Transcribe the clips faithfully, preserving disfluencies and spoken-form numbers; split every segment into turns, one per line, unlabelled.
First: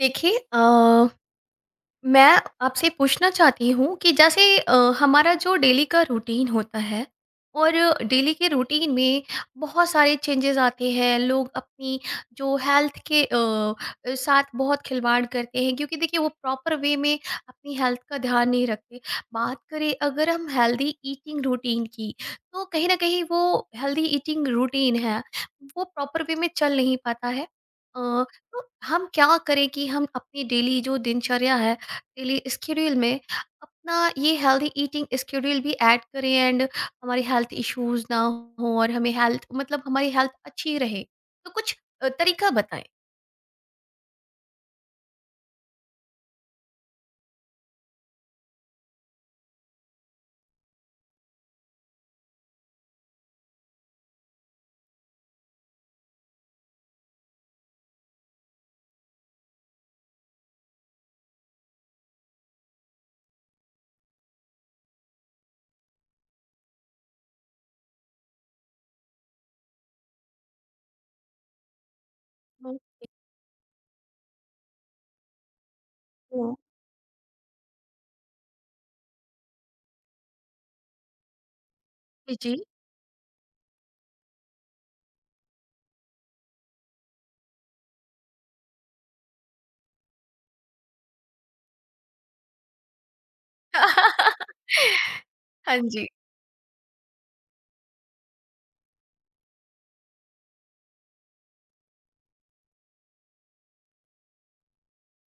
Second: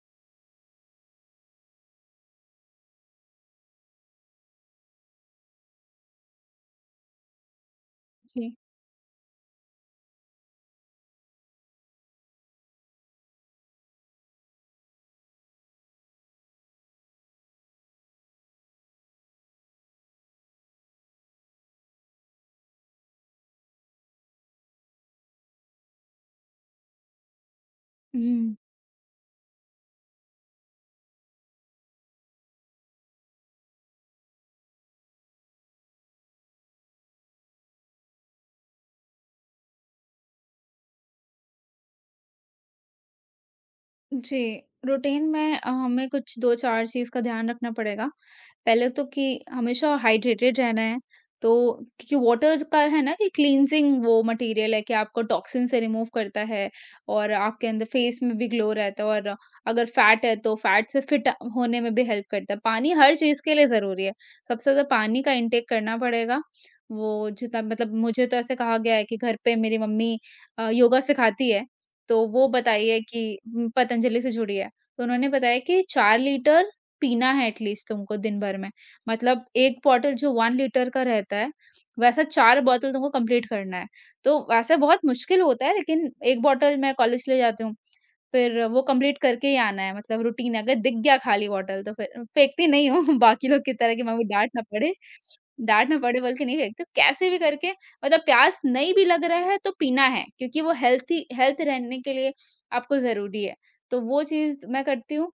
देखिए अ, मैं आपसे पूछना चाहती हूँ कि जैसे अ, हमारा जो डेली का रूटीन होता है और डेली के
जी।
रूटीन में बहुत सारे चेंजेस आते हैं। लोग अपनी जो हेल्थ के अ, अ, साथ बहुत खिलवाड़ करते हैं, क्योंकि देखिए वो प्रॉपर वे में अपनी हेल्थ का ध्यान नहीं रखते। बात करें अगर हम हेल्दी ईटिंग रूटीन की, तो कहीं ना कहीं वो हेल्दी ईटिंग रूटीन है, वो प्रॉपर वे में चल नहीं पाता है। अ,
हुँ।
तो हम क्या करें कि हम अपनी डेली जो दिनचर्या है, डेली स्केड्यूल में अपना ये हेल्दी ईटिंग स्केड्यूल भी ऐड करें एंड हमारे हेल्थ इश्यूज ना हो, और हमें हेल्थ मतलब हमारी हेल्थ अच्छी रहे। तो कुछ अ, तरीका बताएं।
जी, रूटीन में अ, हमें कुछ दो चार चीज़ का ध्यान रखना पड़ेगा। पहले तो कि हमेशा हाइड्रेटेड रहना है, तो क्योंकि वाटर का है ना कि क्लींजिंग वो मटेरियल है कि आपको टॉक्सिन से रिमूव करता है और आपके अंदर फेस में भी ग्लो रहता है और अगर फैट है, तो फैट से फिट होने में भी हेल्प करता है। पानी हर चीज़ के लिए ज़रूरी है। सबसे ज़्यादा पानी का इंटेक करना पड़ेगा। वो जितना मतलब मुझे तो ऐसे कहा गया है कि घर पे मेरी मम्मी अ, योगा सिखाती है तो वो बताइए
ओके।
कि उम, पतंजलि से जुड़ी है। तो उन्होंने बताया कि चार
तो-
लीटर पीना है एटलीस्ट तुमको दिन भर में। मतलब एक बॉटल जो एक लीटर का रहता है, वैसा
जी जी।
चार बॉटल तुमको कंप्लीट करना है। तो वैसे बहुत मुश्किल होता है लेकिन एक बॉटल मैं कॉलेज ले जाती हूँ। फिर वो कंप्लीट करके ही आना है मतलब रूटीन है, अगर दिख गया खाली बॉटल तो फिर फेंकती नहीं हूँ बाकी लोग की तरह कि मम्मी डाँट ना पड़े
हाँ
डाँट ना
जी।
पड़े बोल के नहीं फेंकती हूँ, कैसे भी करके मतलब प्यास नहीं भी लग रहा है तो पीना है क्योंकि वो हेल्थी हेल्थ रहने के लिए आपको ज़रूरी है। तो वो चीज़ मैं करती हूँ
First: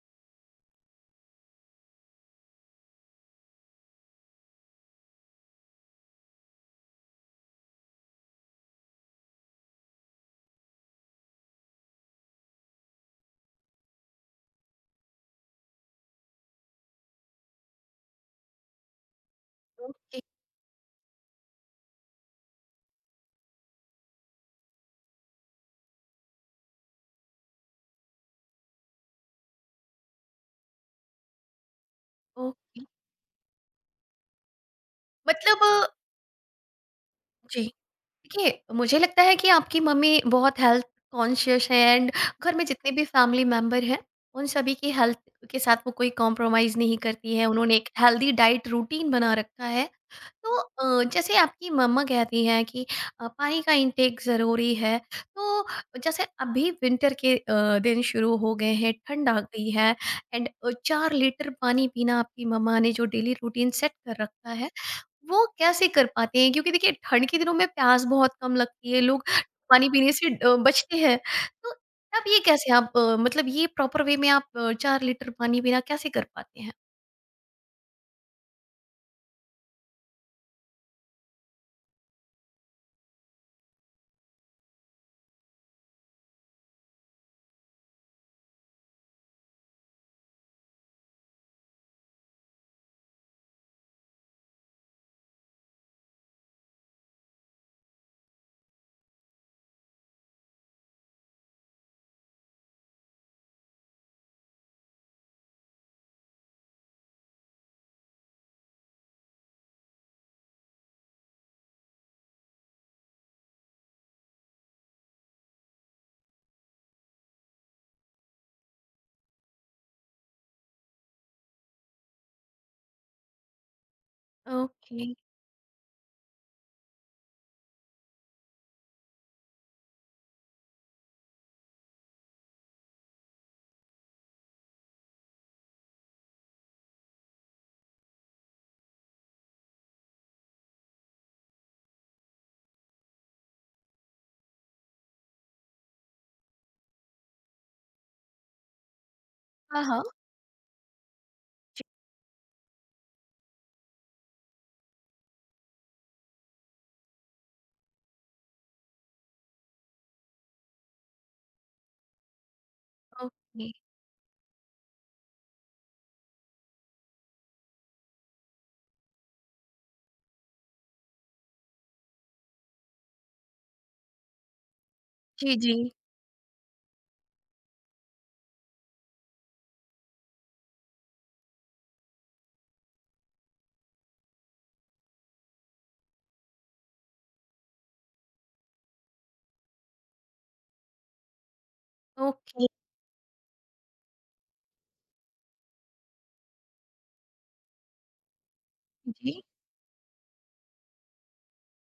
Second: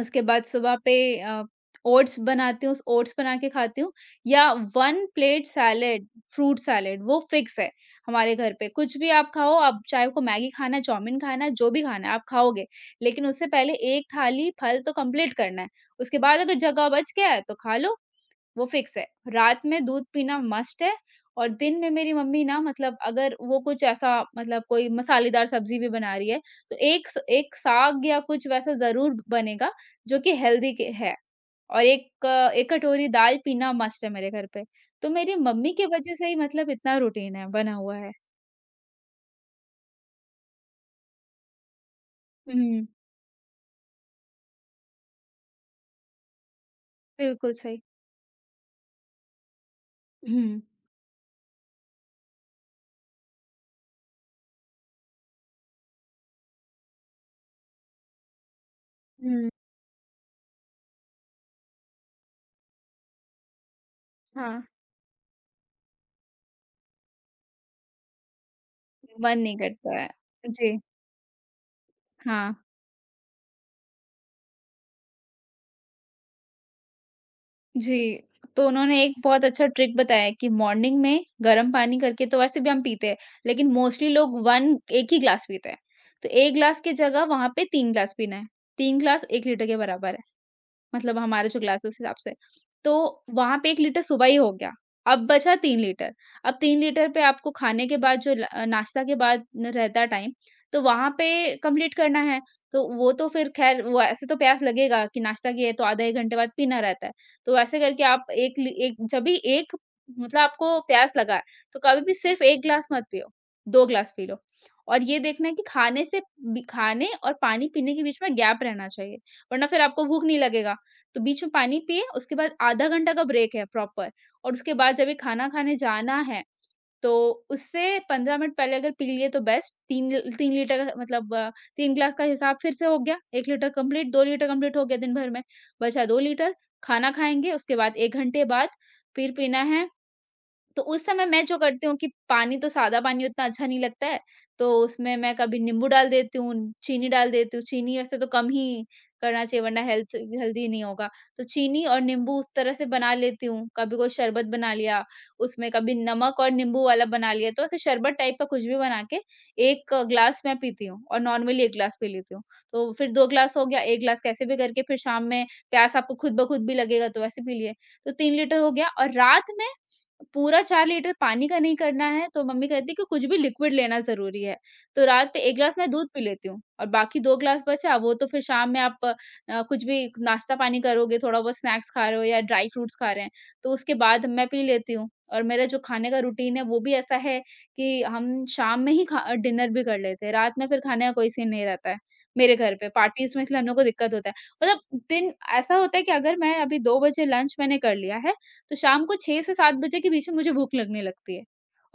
उसके बाद सुबह पे अ, ओट्स बनाती हूँ, ओट्स बना के खाती हूँ या एक प्लेट सैलेड, फ्रूट सैलेड वो फिक्स है हमारे घर पे। कुछ भी आप खाओ, आप चाहे आपको मैगी खाना है, चाउमीन खाना है, जो भी खाना है आप खाओगे, लेकिन उससे पहले एक थाली फल तो कंप्लीट करना है। उसके बाद अगर जगह बच गया है तो खा लो वो फिक्स है। रात में दूध
ओके।
पीना मस्ट है और दिन में मेरी मम्मी ना मतलब अगर वो कुछ ऐसा मतलब कोई मसालेदार सब्ज़ी भी बना रही है, तो एक स एक साग या कुछ वैसा ज़रूर बनेगा जो कि हेल्दी के है। और एक अ, एक
ओके।
कटोरी दाल पीना मस्ट है मेरे घर पे। तो मेरी
मतलब अ,
मम्मी की वज़ह से ही मतलब इतना रूटीन है,
जी।
बना हुआ है।
देखिए मुझे लगता है कि आपकी मम्मी बहुत हेल्थ कॉन्शियस है एंड घर में
हुँ,
जितने भी फैमिली मेंबर हैं, उन सभी की हेल्थ के साथ वो कोई कॉम्प्रोमाइज़ नहीं करती है।
बिल्कुल
उन्होंने
सही।
एक हेल्दी डाइट रूटीन बना रखा है। तो
हुँ।
अ, जैसे आपकी मम्मा कहती हैं कि अ, पानी का इनटेक ज़रूरी है, तो जैसे अभी विंटर के अ, दिन शुरू हो गए हैं, ठंड आ
हुँ,
गई है एंड अ, चार लीटर पानी पीना आपकी मम्मा ने जो डेली रूटीन सेट कर रखा
हाँ।
है, वो कैसे कर पाते हैं? क्योंकि देखिए ठंड के दिनों में प्यास बहुत कम लगती है, लोग
मन नहीं
पानी
करता है।
पीने से अ,
जी,
बचते हैं, तो तब ये
हाँ।
कैसे आप अ, मतलब ये प्रॉपर वे में आप अ, चार लीटर पानी पीना कैसे कर पाते हैं?
जी, तो उन्होंने एक बहुत अच्छा ट्रिक बताया कि मॉर्निंग में गर्म पानी करके तो वैसे भी हम पीते हैं, लेकिन मोस्टली लोग एक एक ही ग्लास पीते हैं। तो एक ग्लास की जगह वहाँ पे तीन ग्लास पीना है। तीन ग्लास एक लीटर के बराबर है। मतलब हमारे जो ग्लासेस हिसाब से। तो वहाँ पे एक लीटर सुबह ही हो गया, अब बचा तीन लीटर। अब तीन लीटर पे आपको खाने के बाद जो ल अ, नाश्ता के बाद न रहता है टाइम, तो वहाँ पे कंप्लीट करना है। तो वो तो फिर ख़ैर वो ऐसे तो प्यास लगेगा कि नाश्ता किए तो आधा एक घंटे बाद पीना रहता है। तो ऐसे करके आप एक ली एक जब भी एक मतलब आपको प्यास लगा है, तो कभी भी सिर्फ़ एक ग्लास मत पियो, दो ग्लास पी लो। और ये देखना है कि खाने से बी खाने और पानी पीने के बीच में गैप रहना चाहिए, वरना फिर आपको भूख नहीं लगेगा। तो बीच में पानी पिए, उसके बाद आधा घंटा का ब्रेक है प्रॉपर और उसके बाद
ओके।
जब ये खाना खाने जाना है, तो उससे पंद्रह मिनट पहले अगर पी लिए तो बेस्ट तीन ल तीन लीटर का मतलब तीन ग्लास का हिसाब फिर से हो गया, एक लीटर कंप्लीट, दो लीटर कंप्लीट हो गया दिन भर में, बचा दो लीटर, खाना खाएँगे उसके बाद एक घंटे बाद फिर पीना है तो उस समय मैं जो करती हूँ कि पानी तो सादा पानी उतना अच्छा नहीं लगता है, तो उसमें मैं कभी नींबू डाल देती हूँ, चीनी डाल देती हूँ। चीनी वैसे तो कम ही करना चाहिए
हाँ,
वरना
हाँ।
हेल्थ हेल्दी नहीं होगा। तो
जी।
चीनी और नींबू उस तरह से बना लेती हूँ। कभी कोई शरबत बना लिया, उसमें कभी नमक और नींबू वाला बना लिया। तो ऐसे शरबत टाइप का कुछ भी बना के एक ग्लास मैं पीती हूँ और नॉर्मली एक ग्लास पी लेती हूँ। तो फिर दो ग्लास हो
ओके।
गया, एक ग्लास कैसे भी करके फिर शाम में प्यास आपको खुद ब खुद भी लगेगा तो वैसे पी लिए। तो तीन लीटर हो गया और रात में पूरा चार लीटर पानी का नहीं करना है, तो मम्मी कहती है कि कुछ भी लिक्विड लेना ज़रूरी है। तो रात में
जी,
एक
जी।
ग्लास मैं दूध पी लेती हूँ और बाकी दो ग्लास बचा वो तो फिर शाम में आप अ, कुछ भी नाश्ता पानी करोगे, थोड़ा-बहुत स्नैक्स खा रहे हो या ड्राई फ्रूट्स खा रहे हैं, तो उसके बाद मैं पी लेती हूँ। और मेरा जो खाने का रूटीन है वो भी ऐसा है कि हम शाम में ही खा डिनर भी कर लेते हैं, रात में फिर खाने का कोई सीन नहीं रहता है, मेरे
ओके।
घर पे। पार्टीज़ में इसलिए हम लोग को दिक्कत होता है। मतलब दिन ऐसा होता है कि अगर मैं अभी दो बजे लंच मैंने कर लिया है तो शाम को
जी।
छह से सात बजे के बीच में मुझे भूख लगने लगती है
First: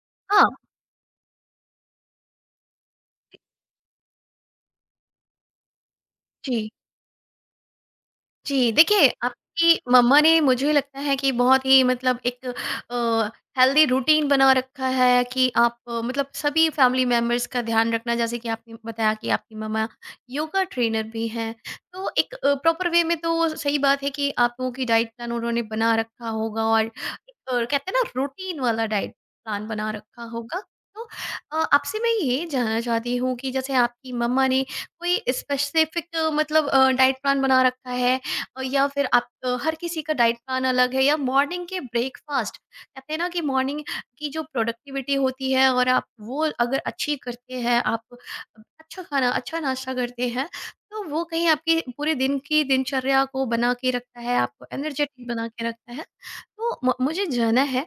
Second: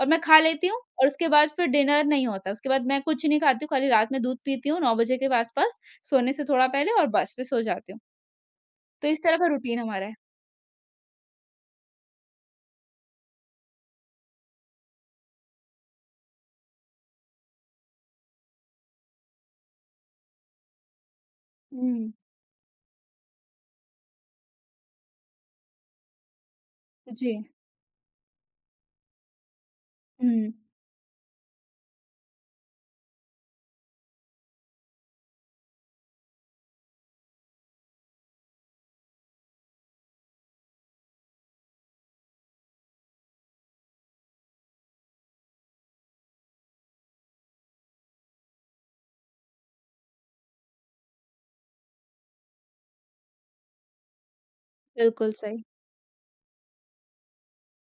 और मैं खा
हाँ,
लेती हूँ और उसके बाद फिर डिनर नहीं होता। उसके बाद मैं कुछ नहीं खाती हूँ, खाली रात में दूध पीती हूँ नौ बजे के आस-पास, सोने से थोड़ा
जी।
पहले और बस फिर सो जाती हूँ।
जी, देखिए
तो इस तरह का रूटीन
आपकी
हमारा है।
मम्मा ने मुझे लगता है कि बहुत ही मतलब एक अ, हेल्दी रूटीन बना रखा है कि आप अ, मतलब सभी फैमिली मेंबर्स का ध्यान रखना, जैसे कि आपने बताया कि आपकी मम्मा योगा ट्रेनर भी हैं। तो
हुँ,
एक अ, प्रॉपर वे में तो सही बात है कि आप लोगों की डाइट प्लान उन्होंने बना रखा होगा, और
जी।
एक अ, कहते हैं ना रूटीन वाला डाइट प्लान बना रखा
हुँ,
होगा। तो अ, आपसे मैं ये जानना चाहती हूँ कि जैसे आपकी मम्मा ने कोई स्पेसिफिक मतलब अ, डाइट प्लान बना रखा है अ, या फिर आप अ, हर किसी का डाइट प्लान अलग है, या मॉर्निंग के ब्रेकफास्ट कहते हैं ना कि मॉर्निंग की जो प्रोडक्टिविटी होती है, और आप वो अगर अच्छी करते हैं, आप अच्छा खाना अच्छा नाश्ता करते हैं, तो वो कहीं आपकी पूरे दिन की दिनचर्या को बना के रखता है, आपको एनर्जेटिक
बिल्कुल
बना
सही।
के रखता है। तो म- मुझे जानना है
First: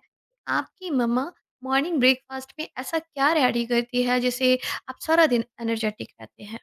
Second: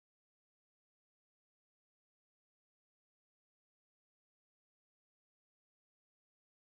आपकी मम्मा मॉर्निंग ब्रेकफास्ट में ऐसा क्या रेडी करती है जिसे आप सारा दिन एनर्जेटिक रहते हैं।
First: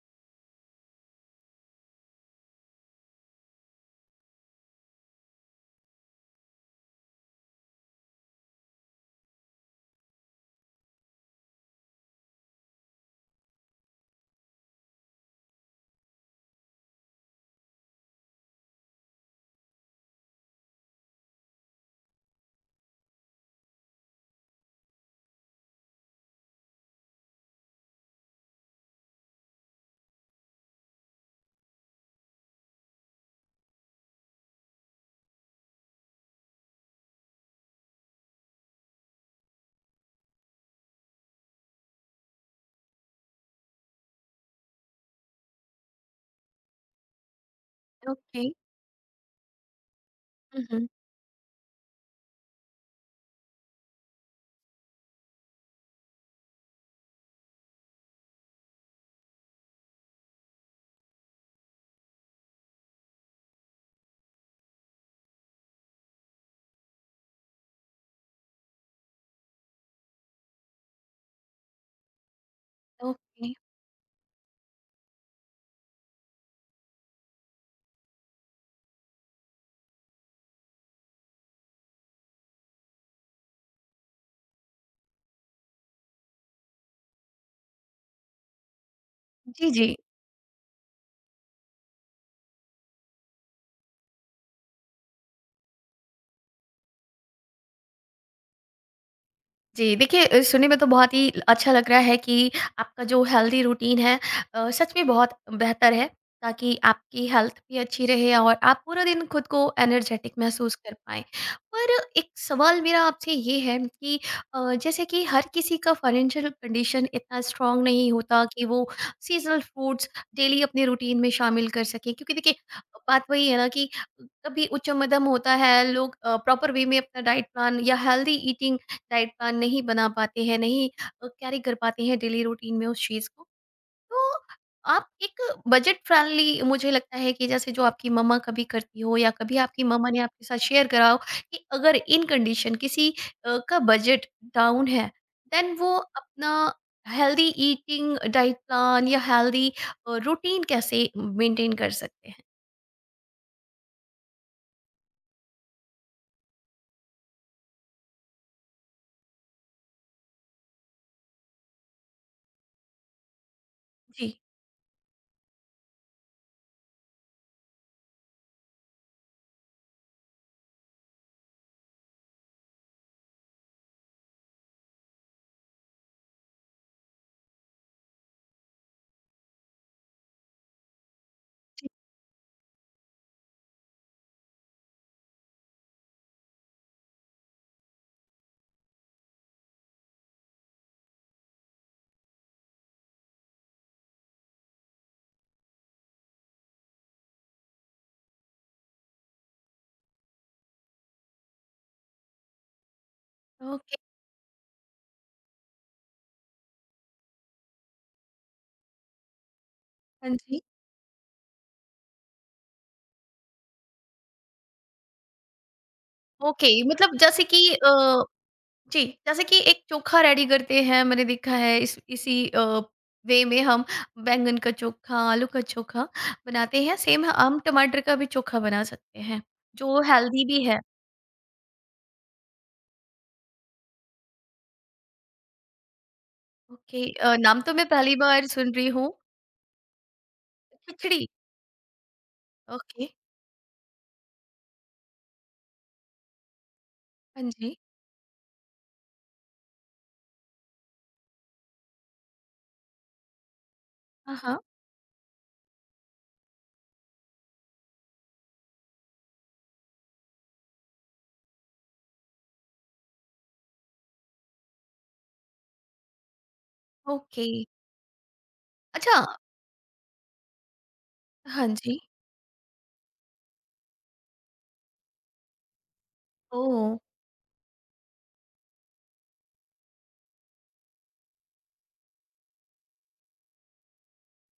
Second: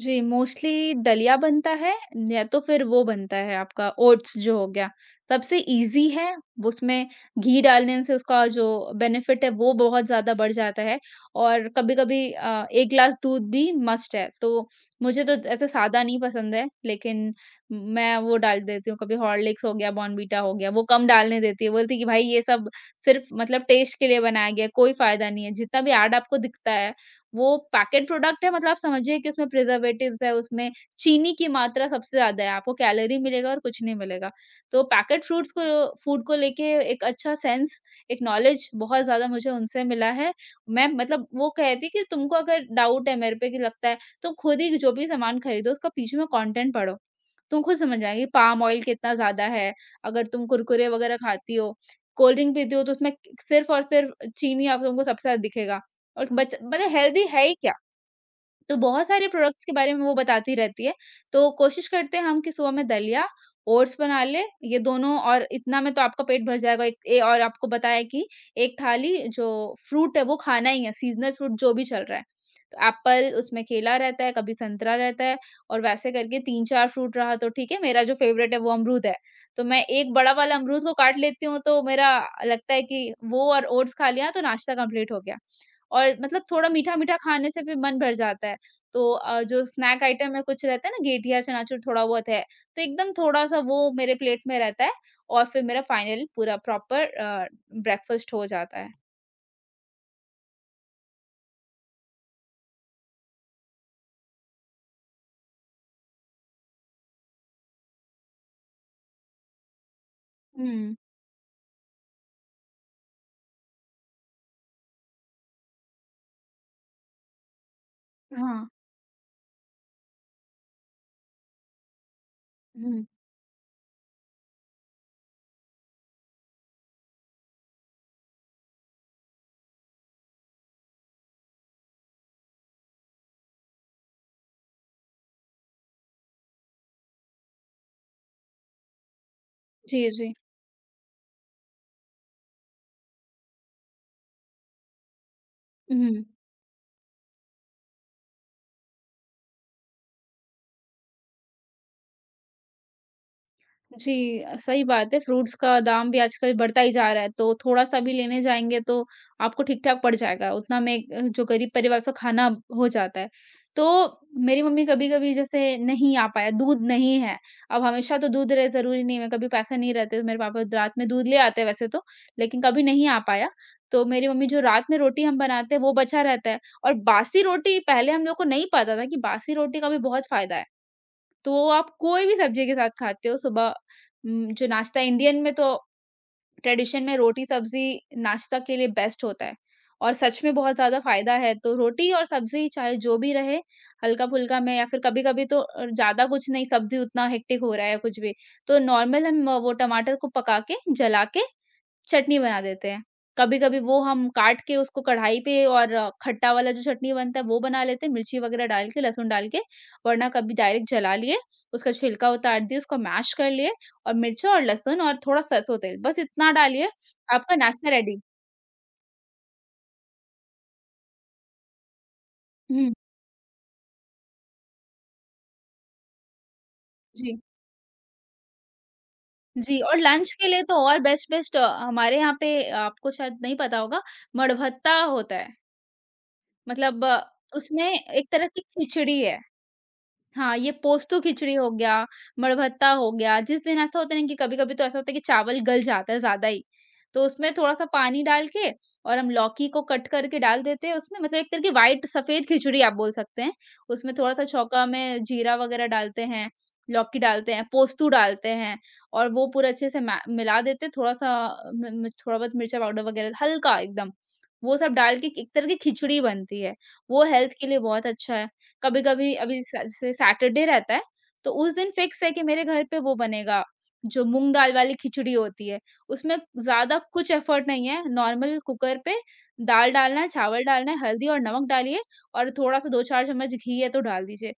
जी, मोस्टली दलिया बनता है या तो फिर वो बनता है आपका ओट्स जो हो गया। सबसे ईज़ी है, उसमें घी डालने से उसका जो बेनिफिट है वो बहुत ज़्यादा बढ़ जाता है और कभी-कभी अ, एक ग्लास दूध भी मस्ट है। तो मुझे तो ऐसे सादा नहीं पसंद है, लेकिन मैं वो डाल देती हूँ, कभी हॉर्लिक्स हो गया, बॉर्नवीटा हो गया, वो कम डालने देती है। बोलती है कि भाई ये सब सिर्फ़ मतलब टेस्ट के लिए बनाया गया है, कोई फ़ायदा नहीं है। जितना भी ऐड आपको दिखता है वो पैकेट प्रोडक्ट है मतलब आप समझिए कि उसमें प्रिजर्वेटिव्स है, उसमें चीनी की मात्रा सबसे ज़्यादा है, आपको कैलोरी मिलेगा और कुछ नहीं मिलेगा। तो पैकेट फ्रूट्स को फूड को लेके एक अच्छा सेंस, एक नॉलेज बहुत ज़्यादा मुझे उनसे मिला है। मैं मतलब वो कहती कि तुमको अगर डाउट है मेरे पे कि लगता है, तुम खुद ही जो भी सामान खरीदो उसका पीछे में कंटेंट पढ़ो। तुम खुद समझ आएगी
ओके।
पाम ऑयल कितना ज़्यादा है, अगर तुम
हम्म,
कुरकुरे वगैरह खाती हो, कोल्ड ड्रिंक पीती हो तो उसमें सिर्फ़ और सिर्फ़ चीनी आप तुमको सबसे ज़्यादा दिखेगा। और बच मतलब हेल्दी है ही क्या? तो बहुत सारे प्रोडक्ट्स के बारे में वो बताती रहती है। तो कोशिश करते हैं हम कि सुबह में दलिया, ओट्स बना लें, ये दोनों और इतना में तो आपका पेट भर जाएगा। एक ए और आपको बताया कि एक थाली जो फ्रूट है वो खाना ही है, सीज़नल फ्रूट जो भी चल रहा है। तो एप्पल,
ओके।
उसमें केला रहता है, कभी संतरा रहता है और वैसे करके तीन चार फ्रूट रहा तो ठीक है। मेरा जो फ़ेवरेट है वो अमरूद है। तो मैं एक बड़ा वाला अमरूद को काट लेती हूँ तो मेरा लगता है कि वो और ओट्स खा लिया तो नाश्ता कंप्लीट हो गया। और मतलब थोड़ा मीठा-मीठा खाने से भी मन भर जाता है। तो अ, जो
जी जी।
स्नैक आइटम में कुछ रहता है ना गेठिया, चनाचूर थोड़ा बहुत है, तो एकदम थोड़ा-सा वो मेरे प्लेट में रहता है और फिर मेरा फाइनल पूरा प्रॉपर अ, ब्रेकफ़ास्ट हो जाता है।
जी, देखिए अ, सुनने में तो बहुत ही अच्छा लग रहा है कि आपका जो हेल्दी रूटीन है अ, सच में बहुत बेहतर है, ताकि आपकी हेल्थ भी अच्छी रहे और आप पूरा दिन खुद को एनर्जेटिक महसूस कर
हुँ।
पाएँ। पर एक सवाल मेरा आपसे ये है कि अ, जैसे कि हर किसी का फाइनेंशियल कंडीशन इतना स्ट्रॉन्ग नहीं होता कि
हाँ।
वो सीज़नल फ्रूट्स डेली अपने रूटीन में शामिल कर सकें, क्योंकि देखिए
हुँ।
बात वही है ना कि कभी उच्च-मध्यम होता है, लोग अ, प्रॉपर वे में अपना डाइट प्लान या हेल्दी ईटिंग डाइट प्लान नहीं बना पाते हैं, नहीं अ, कैरी कर पाते हैं डेली रूटीन में उस चीज़ को। तो आप एक बजट फ्रेंडली मुझे लगता है कि जैसे जो आपकी मम्मा कभी करती हो या कभी आपकी
जी,
मम्मा ने
जी।
आपके साथ शेयर करा हो कि अगर इन कंडीशन किसी अ, का बजट डाउन है, देन वो
हुँ।
अपना हेल्दी ईटिंग डाइट प्लान या हेल्दी अ, रूटीन कैसे मेंटेन कर सकते हैं?
जी, अ, सही बात है, फ्रूट्स का दाम भी आजकल बढ़ता ही जा रहा है, तो थोड़ा-सा भी लेने जाएँगे तो आपको ठीक-ठाक पड़ जाएगा, उतना में एक, अ, जो गरीब परिवार से खाना हो जाता है। तो
जी।
मेरी मम्मी कभी-कभी जैसे नहीं आ पाया, दूध नहीं है, अब हमेशा तो दूध रहे ज़रूरी नहीं है, कभी पैसे नहीं रहते तो मेरे पापा रात में दूध ले आते हैं वैसे तो, लेकिन कभी नहीं आ पाया, तो मेरी मम्मी जो रात में रोटी हम बनाते हैं, वो बचा रहता है और बासी रोटी पहले हम लोग को नहीं पता था कि बासी रोटी का भी बहुत फ़ायदा है। तो वो आप कोई भी सब्जी के साथ खाते हो सुबह उम, जो नाश्ता इंडियन में तो ट्रेडिशन में रोटी सब्जी नाश्ता के लिए बेस्ट होता है और सच में बहुत ज़्यादा फ़ायदा है। तो रोटी और सब्जी चाहे जो भी रहे हल्का-फुल्का में या फिर कभी-कभी तो अ, ज़्यादा कुछ नहीं सब्जी उतना हेक्टिक हो रहा है या कुछ भी, तो नॉर्मल हम अ, वो टमाटर को पका के, जला के चटनी बना देते हैं। कभी-कभी
ओके।
वो हम काट के उसको कढ़ाई पे और अ, खट्टा वाला जो चटनी बनता है वो बना लेते हैं, मिर्ची वगैरह डाल के, लहसुन डाल के। वरना
हाँ
कभी
जी।
डायरेक्ट जला लिए, उसका छिलका उतार दिए, उसको मैश कर लिए और मिर्चा और लहसुन और थोड़ा सरसों तेल, बस इतना
ओके,
डालिए,
मतलब जैसे
आपका
कि
नाश्ता रेडी।
अ जी, जैसे कि एक चोखा रेडी करते हैं, मैंने देखा है इस इसी
हुँ,
वे में हम बैंगन का चोखा, आलू का चोखा बनाते हैं। सेम
जी।
हम टमाटर का भी चोखा बना सकते हैं,
जी, और
जो
लंच
हेल्दी
के
भी
लिए तो
है।
और बेस्ट बेस्ट हमारे यहाँ पे अ, आपको शायद नहीं पता होगा, मड़भत्ता होता है।
ओके,
मतलब अ,
अ, नाम तो मैं
उसमें
पहली
एक
बार
तरह की
सुन रही हूँ।
खिचड़ी है। हाँ, ये पोस्तो
खिचड़ी।
खिचड़ी हो गया, मड़भत्ता
ओके।
हो गया, जिस दिन ऐसा होता है ना कि कभी-कभी तो ऐसा होता है कि चावल गल जाता है ज़्यादा ही, तो
हाँ
उसमें
जी।
थोड़ा-सा पानी डाल के और हम लौकी को कट करके डाल देते हैं उसमें मतलब एक तरह की व्हाइट सफ़ेद खिचड़ी आप बोल सकते हैं। उसमें
हाँ
थोड़ा-सा
हाँ।
चौका में जीरा वग़ैरह डालते हैं, लौकी डालते हैं, पोस्तू डालते हैं और वो पूरा अच्छे से मै मिला देते हैं थोड़ा-सा अ, म म थोड़ा बहुत मिर्चा पाउडर वग़ैरह हल्का एकदम, वो सब डाल के एक तरह की खिचड़ी बनती है। वो
ओके।
हेल्थ के लिए बहुत अच्छा है।
अच्छा।
कभी-कभी अभी स जैसे सैटरडे रहता है, तो
हाँ
उस दिन
जी।
फिक्स है कि मेरे घर पे वो बनेगा, जो मूँग दाल वाली खिचड़ी होती है। उसमें
ओ।
ज़्यादा कुछ एफर्ट नहीं है, नॉर्मल कुकर पे दाल डालना है, चावल डालना है, हल्दी और नमक डालिए और थोड़ा-सा दो से चार चम्मच घी है तो डाल दीजिए।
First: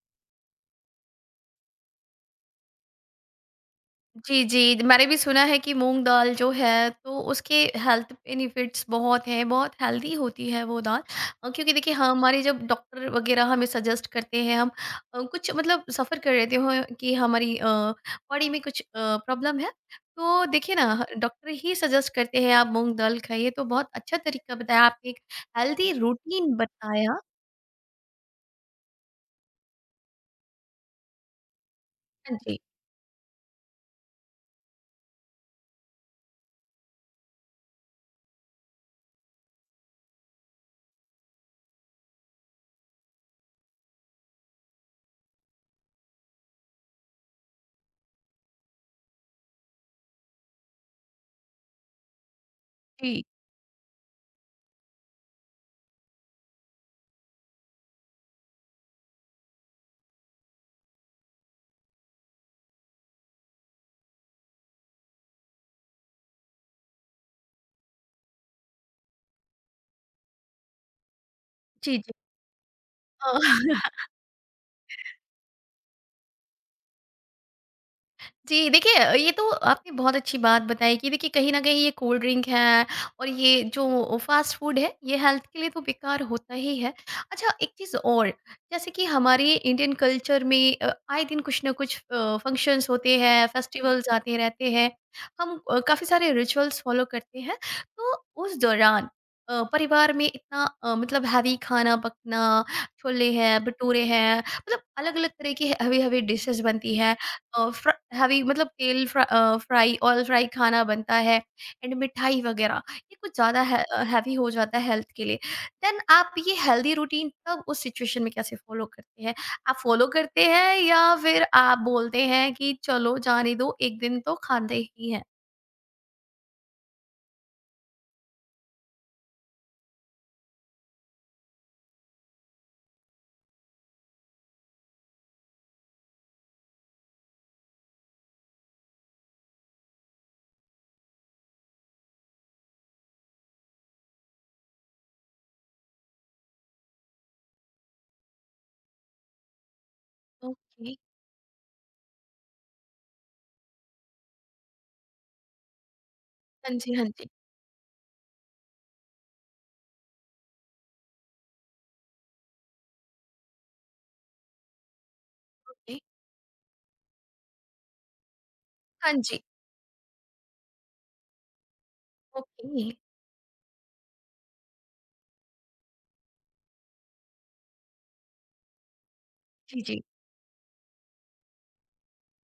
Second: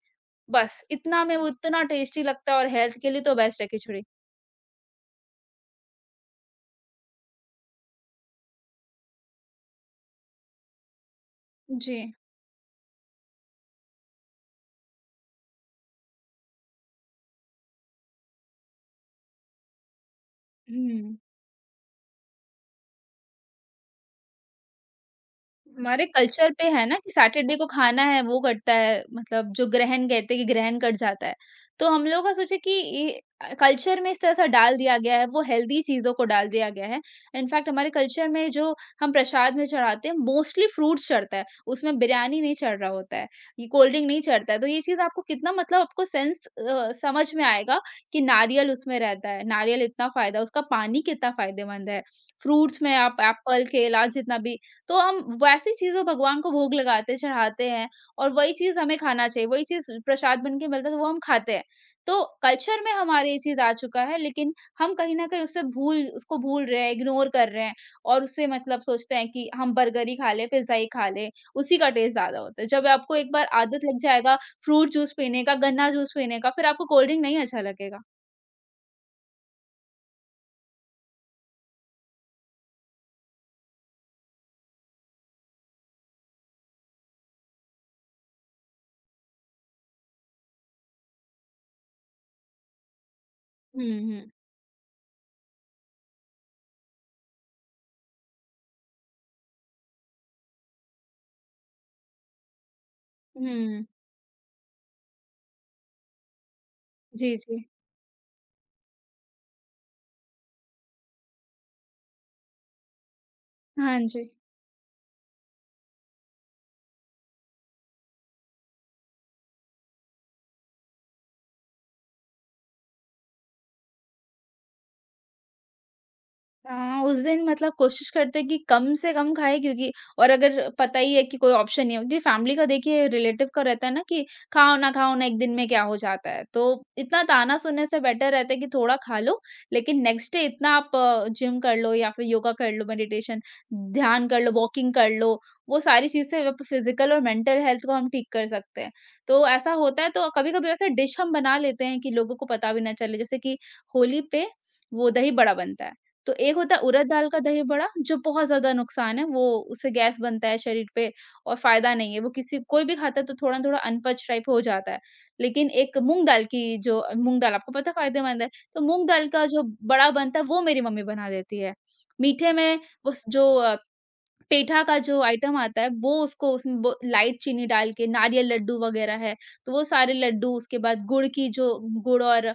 बस इतना में वो इतना टेस्टी लगता है और हेल्थ के लिए तो बेस्ट है खिचड़ी।
जी, जी। मैंने भी सुना है कि मूँग दाल जो है, तो उसके हेल्थ बेनिफिट्स बहुत हैं, बहुत हेल्दी होती है वो दाल। अ, क्योंकि देखिए
जी।
हाँ, हमारे जब डॉक्टर वग़ैरह हमें सजेस्ट करते हैं हम अ, कुछ मतलब सफ़र कर रहे हों कि हमारी अ, बॉडी में कुछ अ, प्रॉब्लम है, तो देखिए ना ह
हुँ।
डॉक्टर ही सजेस्ट करते हैं आप मूँग दाल खाइए। तो बहुत अच्छा तरीका बताया आपने, एक हेल्दी
हमारे कल्चर
रूटीन
पे है ना कि
बताया।
सैटरडे को खाना है, वो कटता है मतलब जो ग्रहण कहते हैं कि ग्रहण कट जाता है। तो हम लोगों का
हाँ
सोचा
जी,
कि ये अ, कल्चर में इस तरह से डाल दिया गया है, वो हेल्दी चीज़ों को डाल दिया गया है। इनफैक्ट हमारे कल्चर में जो हम प्रसाद में चढ़ाते हैं, मोस्टली फ्रूट्स चढ़ता है, उसमें बिरयानी नहीं चढ़ रहा होता है, ये कोल्ड ड्रिंक नहीं चढ़ता है। तो ये चीज़ आपको कितना मतलब आपको सेंस अ, समझ में आएगा कि नारियल उसमें रहता है, नारियल इतना फ़ायदा उसका पानी कितना फ़ायदेमंद है। फ्रूट्स में आप
जी।
एप्पल, केला जितना भी तो हम वैसी चीज़ें भगवान को भोग लगाते, चढ़ाते हैं और वही चीज़ हमें खाना चाहिए, वही चीज़ प्रसाद बन के मिलता है, तो वो हम खाते हैं। तो कल्चर में हमारे ये चीज़ आ चुका है, लेकिन हम कहीं न कहीं उससे भूल उसको भूल रहे हैं, इग्नोर कर रहे हैं और उससे मतलब सोचते हैं कि हम बर्गर ही खा लें, पिज़्ज़ा ही खा लें, उसी का
जी, जी।
टेस्ट ज़्यादा होता है। जब आपको
अ
एक बार आदत लग जाएगा फ्रूट जूस पीने का, गन्ना जूस पीने का, फिर आपको कोल्ड ड्रिंक नहीं अच्छा लगेगा।
जी, देखिए ये तो आपने बहुत अच्छी बात बताई कि देखिए कहीं न कहीं ये कोल्ड ड्रिंक है और ये जो फ़ास्ट फूड है, ये हेल्थ के लिए तो बेकार होता ही है। अच्छा, एक चीज़ और, जैसे कि हमारे इंडियन कल्चर में अ, आए दिन कुछ ना कुछ अ, फंक्शंस होते हैं,
हुँ,
फेस्टिवल्स
हुँ।
आते रहते हैं। हम अ, काफ़ी सारे रिचुअल्स फ़ॉलो करते हैं, तो उस दौरान अ, परिवार में इतना अ, मतलब हेवी खाना पकना, छोले हैं,
हुँ।
भटूरे हैं, मतलब अलग-अलग तरह की हेवी-हेवी डिशेज़ बनती हैं।
जी, जी।
अ, फ्र हैवी मतलब तेल फ्रा अ, फ्राई ऑयल फ्राई खाना बनता है एंड मिठाई वगैरह, ये कुछ ज़्यादा है
हाँ
अ,
जी।
हैवी हो जाता है हेल्थ के लिए। देन आप ये हेल्दी रूटीन तब उस सिचुएशन में कैसे फॉलो करते हैं? आप फॉलो करते हैं या फिर आप बोलते हैं कि चलो जाने दो, एक दिन तो खाते ही हैं?
हाँ, उस दिन मतलब कोशिश करते हैं कि कम से कम खाएँ क्योंकि और अगर पता ही है कि कोई ऑप्शन नहीं है क्योंकि फैमिली का देखिए रिलेटिव का रहता है ना कि खाओ ना खाओ ना एक दिन में क्या हो जाता है। तो इतना ताना सुनने से बेटर रहता है कि थोड़ा खा लो, लेकिन नेक्स्ट डे इतना आप जिम कर लो या फिर योगा कर लो, मेडिटेशन, ध्यान कर लो, वॉकिंग कर लो, वो सारी चीज़ से आप फिज़िकल और मेंटल हेल्थ को हम ठीक कर सकते हैं। तो ऐसा होता है तो कभी-कभी ऐसा
ओके।
डिश हम बना लेते हैं कि लोगों को पता भी ना चले जैसे कि होली पे वो दही बड़ा बनता है। तो एक
हाँ
होता है
जी, हाँ
उड़द
जी।
दाल का दही बड़ा जो बहुत ज़्यादा नुकसान है, वो उससे गैस बनता है शरीर पे और फ़ायदा नहीं है, वो किसी कोई भी खाता है तो थोड़ा-थोड़ा अनपच टाइप हो जाता है। लेकिन
ओके।
एक मूँग दाल की जो मूँग दाल आपको पता है फ़ायदेमंद है, तो मूँग
हाँ
दाल
जी,
का जो बड़ा बनता है वो मेरी मम्मी बना देती है। मीठे में
ओके।
उस जो अ, पेठा का जो आइटम आता है वो उसको उसमें ब लाइट चीनी डाल के नारियल लड्डू वगैरह है, तो
जी,
वो
जी।
सारे लड्डू उसके बाद गुड़ की जो गुड़ और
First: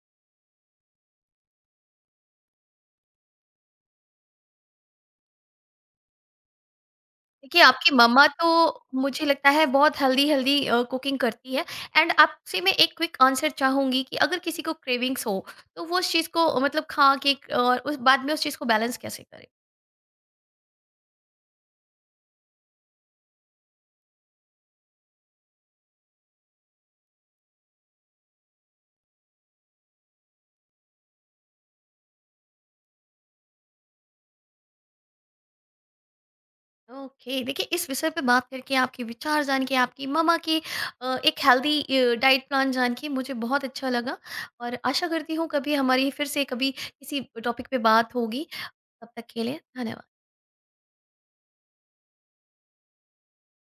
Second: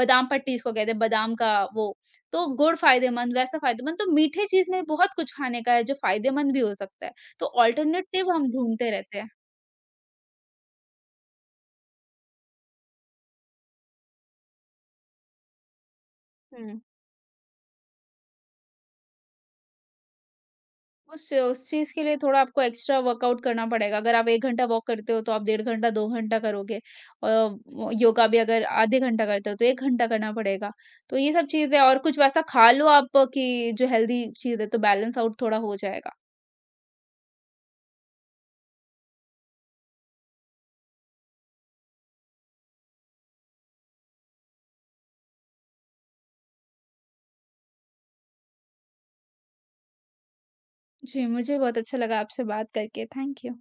बादाम पट्टी जिसको कहते हैं बादाम का वो, तो गुड़ फ़ायदेमंद, वैसा फ़ायदेमंद तो मीठे चीज़ में बहुत कुछ खाने का है जो फ़ायदेमंद भी हो सकता है। तो
देखिए, आपकी मम्मा
अल्टरनेटिव
तो
हम ढूँढते रहते
मुझे
हैं।
लगता है बहुत हेल्दी-हेल्दी अ, कुकिंग करती है एंड आपसे मैं एक क्विक आंसर चाहूँगी कि अगर किसी को क्रेविंग्स हो, तो वो उस चीज़ को अ,
हुँ।
मतलब खा के क- और उस बाद में उस चीज़ को बैलेंस कैसे करें?
उस उस चीज़ के लिए थोड़ा आपको एक्स्ट्रा वर्कआउट करना पड़ेगा। अगर आप एक घंटा वॉक करते हो तो आप डेढ़ घंटा, दो घंटा करोगे अ, व योगा भी अगर आधे घंटा करते हो तो एक घंटा करना पड़ेगा। तो ये सब चीज़ें और कुछ वैसा खा लो आप कि जो हेल्दी चीज़ है तो बैलेंस आउट थोड़ा हो जाएगा।
ओके, देखिए इस विषय पे बात करके, आपके विचार जान के, आपकी मम्मा की अ, एक हेल्दी अ, डाइट प्लान जान के मुझे बहुत अच्छा लगा, और आशा करती हूँ कभी हमारी फिर से कभी किसी टॉपिक पे बात होगी। तब तक के लिए धन्यवाद।
जी, मुझे बहुत अच्छा लगा आपसे बात करके। Thank you.